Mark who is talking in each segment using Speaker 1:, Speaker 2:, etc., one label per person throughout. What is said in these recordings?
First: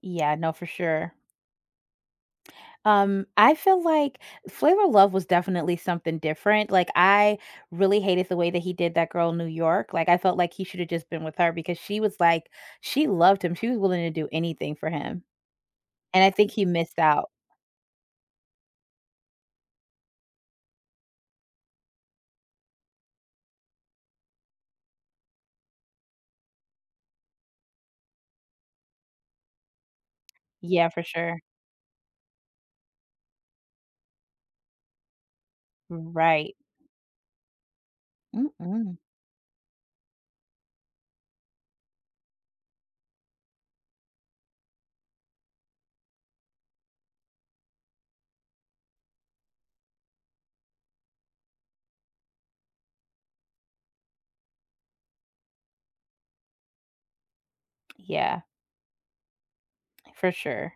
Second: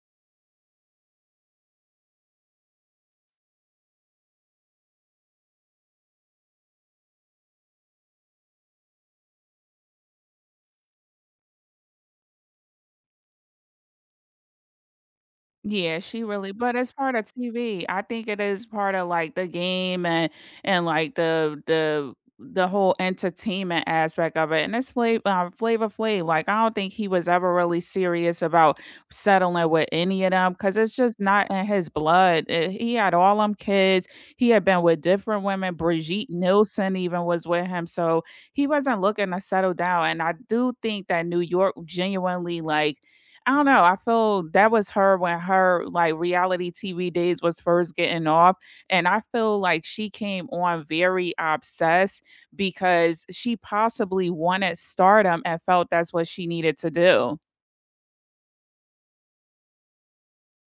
Speaker 1: Yeah, no, for sure. Um, I feel like Flavor of Love was definitely something different, like, I really hated the way that he did that girl New York, like, I felt like he should have just been with her because she was, like she loved him, she was willing to do anything for him.
Speaker 2: Yeah,
Speaker 1: And
Speaker 2: she
Speaker 1: I think
Speaker 2: really
Speaker 1: he
Speaker 2: but it's
Speaker 1: missed
Speaker 2: part of
Speaker 1: out.
Speaker 2: TV. I think it is part of, like, the game and and like the the the whole entertainment aspect of it, and it's Fla uh, Flavor Flav, like, I don't think he was ever really serious about settling with any of them 'cause
Speaker 1: Yeah,
Speaker 2: it's
Speaker 1: for
Speaker 2: just
Speaker 1: sure.
Speaker 2: not in his blood. Uh, he had all 'em kids, he had been with different women; Brigitte
Speaker 1: Right.
Speaker 2: Nielsen even was with him, so he
Speaker 1: Mm-mm.
Speaker 2: wasn't looking to settle down and I do think that New York genuinely, like, I don't know, I feel that was her when her like reality TV days was first getting off, and I feel like she came on very obsessed because she possibly wanted stardom and felt that's what she needed to do.
Speaker 1: Yeah. For sure.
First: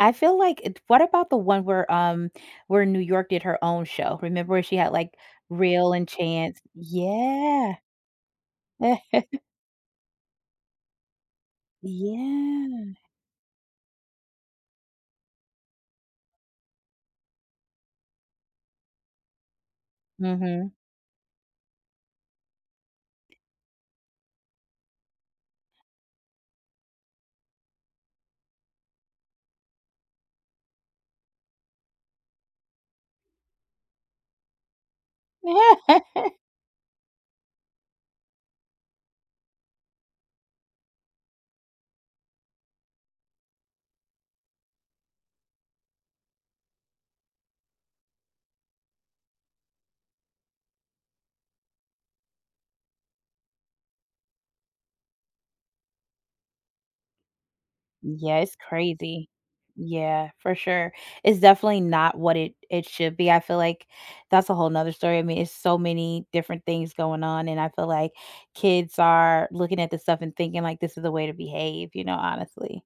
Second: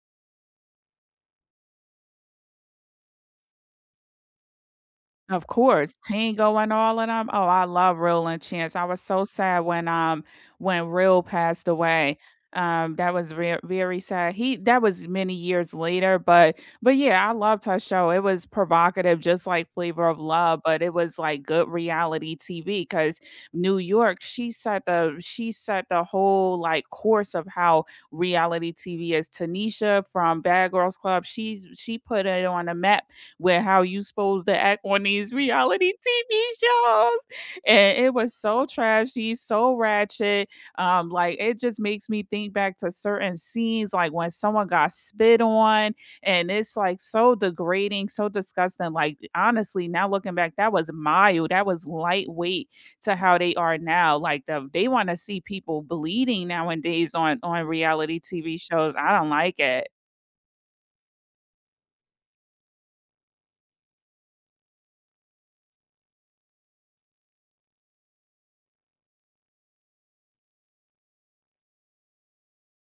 Speaker 1: I feel like it what about the one where, um, where in New York did her own show, remember she had, like,
Speaker 2: Of
Speaker 1: Real
Speaker 2: course,
Speaker 1: and
Speaker 2: Tango
Speaker 1: Chance
Speaker 2: and all of them. Oh, I
Speaker 1: yeah.
Speaker 2: love Real and Chance, I was so sad when, um, when Real passed away,
Speaker 1: Yeah.
Speaker 2: um, that was ver very sad. He that was many years later, but but yeah, I loved her show. It was provocative, just like Flavor of Love,
Speaker 1: Mhm.
Speaker 2: but it was, like, good reality TV 'cause New York, she set the she set the whole, like, course of how reality TV is. Tanisha from Bad Girls Club, she's she put it on the map with how you's supposed to act on these reality TV shows, and it was so trashy, so ratchet, um, like, it just makes me think back to certain scenes, like, when someone got spit on, and it's, like, so degrading, so disgusting, like, honestly, now looking back, that was mild, that was lightweight to how they are now. Like, the they wanna see people bleeding nowadays on on reality
Speaker 1: Yeah, it's
Speaker 2: TV shows. I don't
Speaker 1: crazy.
Speaker 2: like it.
Speaker 1: Yeah, for sure. It's definitely not what it it should be, I feel like that's a whole 'nother story, I mean, it's so many different things going on, and I feel like kids are looking at this stuff and thinking, like, this is the way to behave, you know, honestly.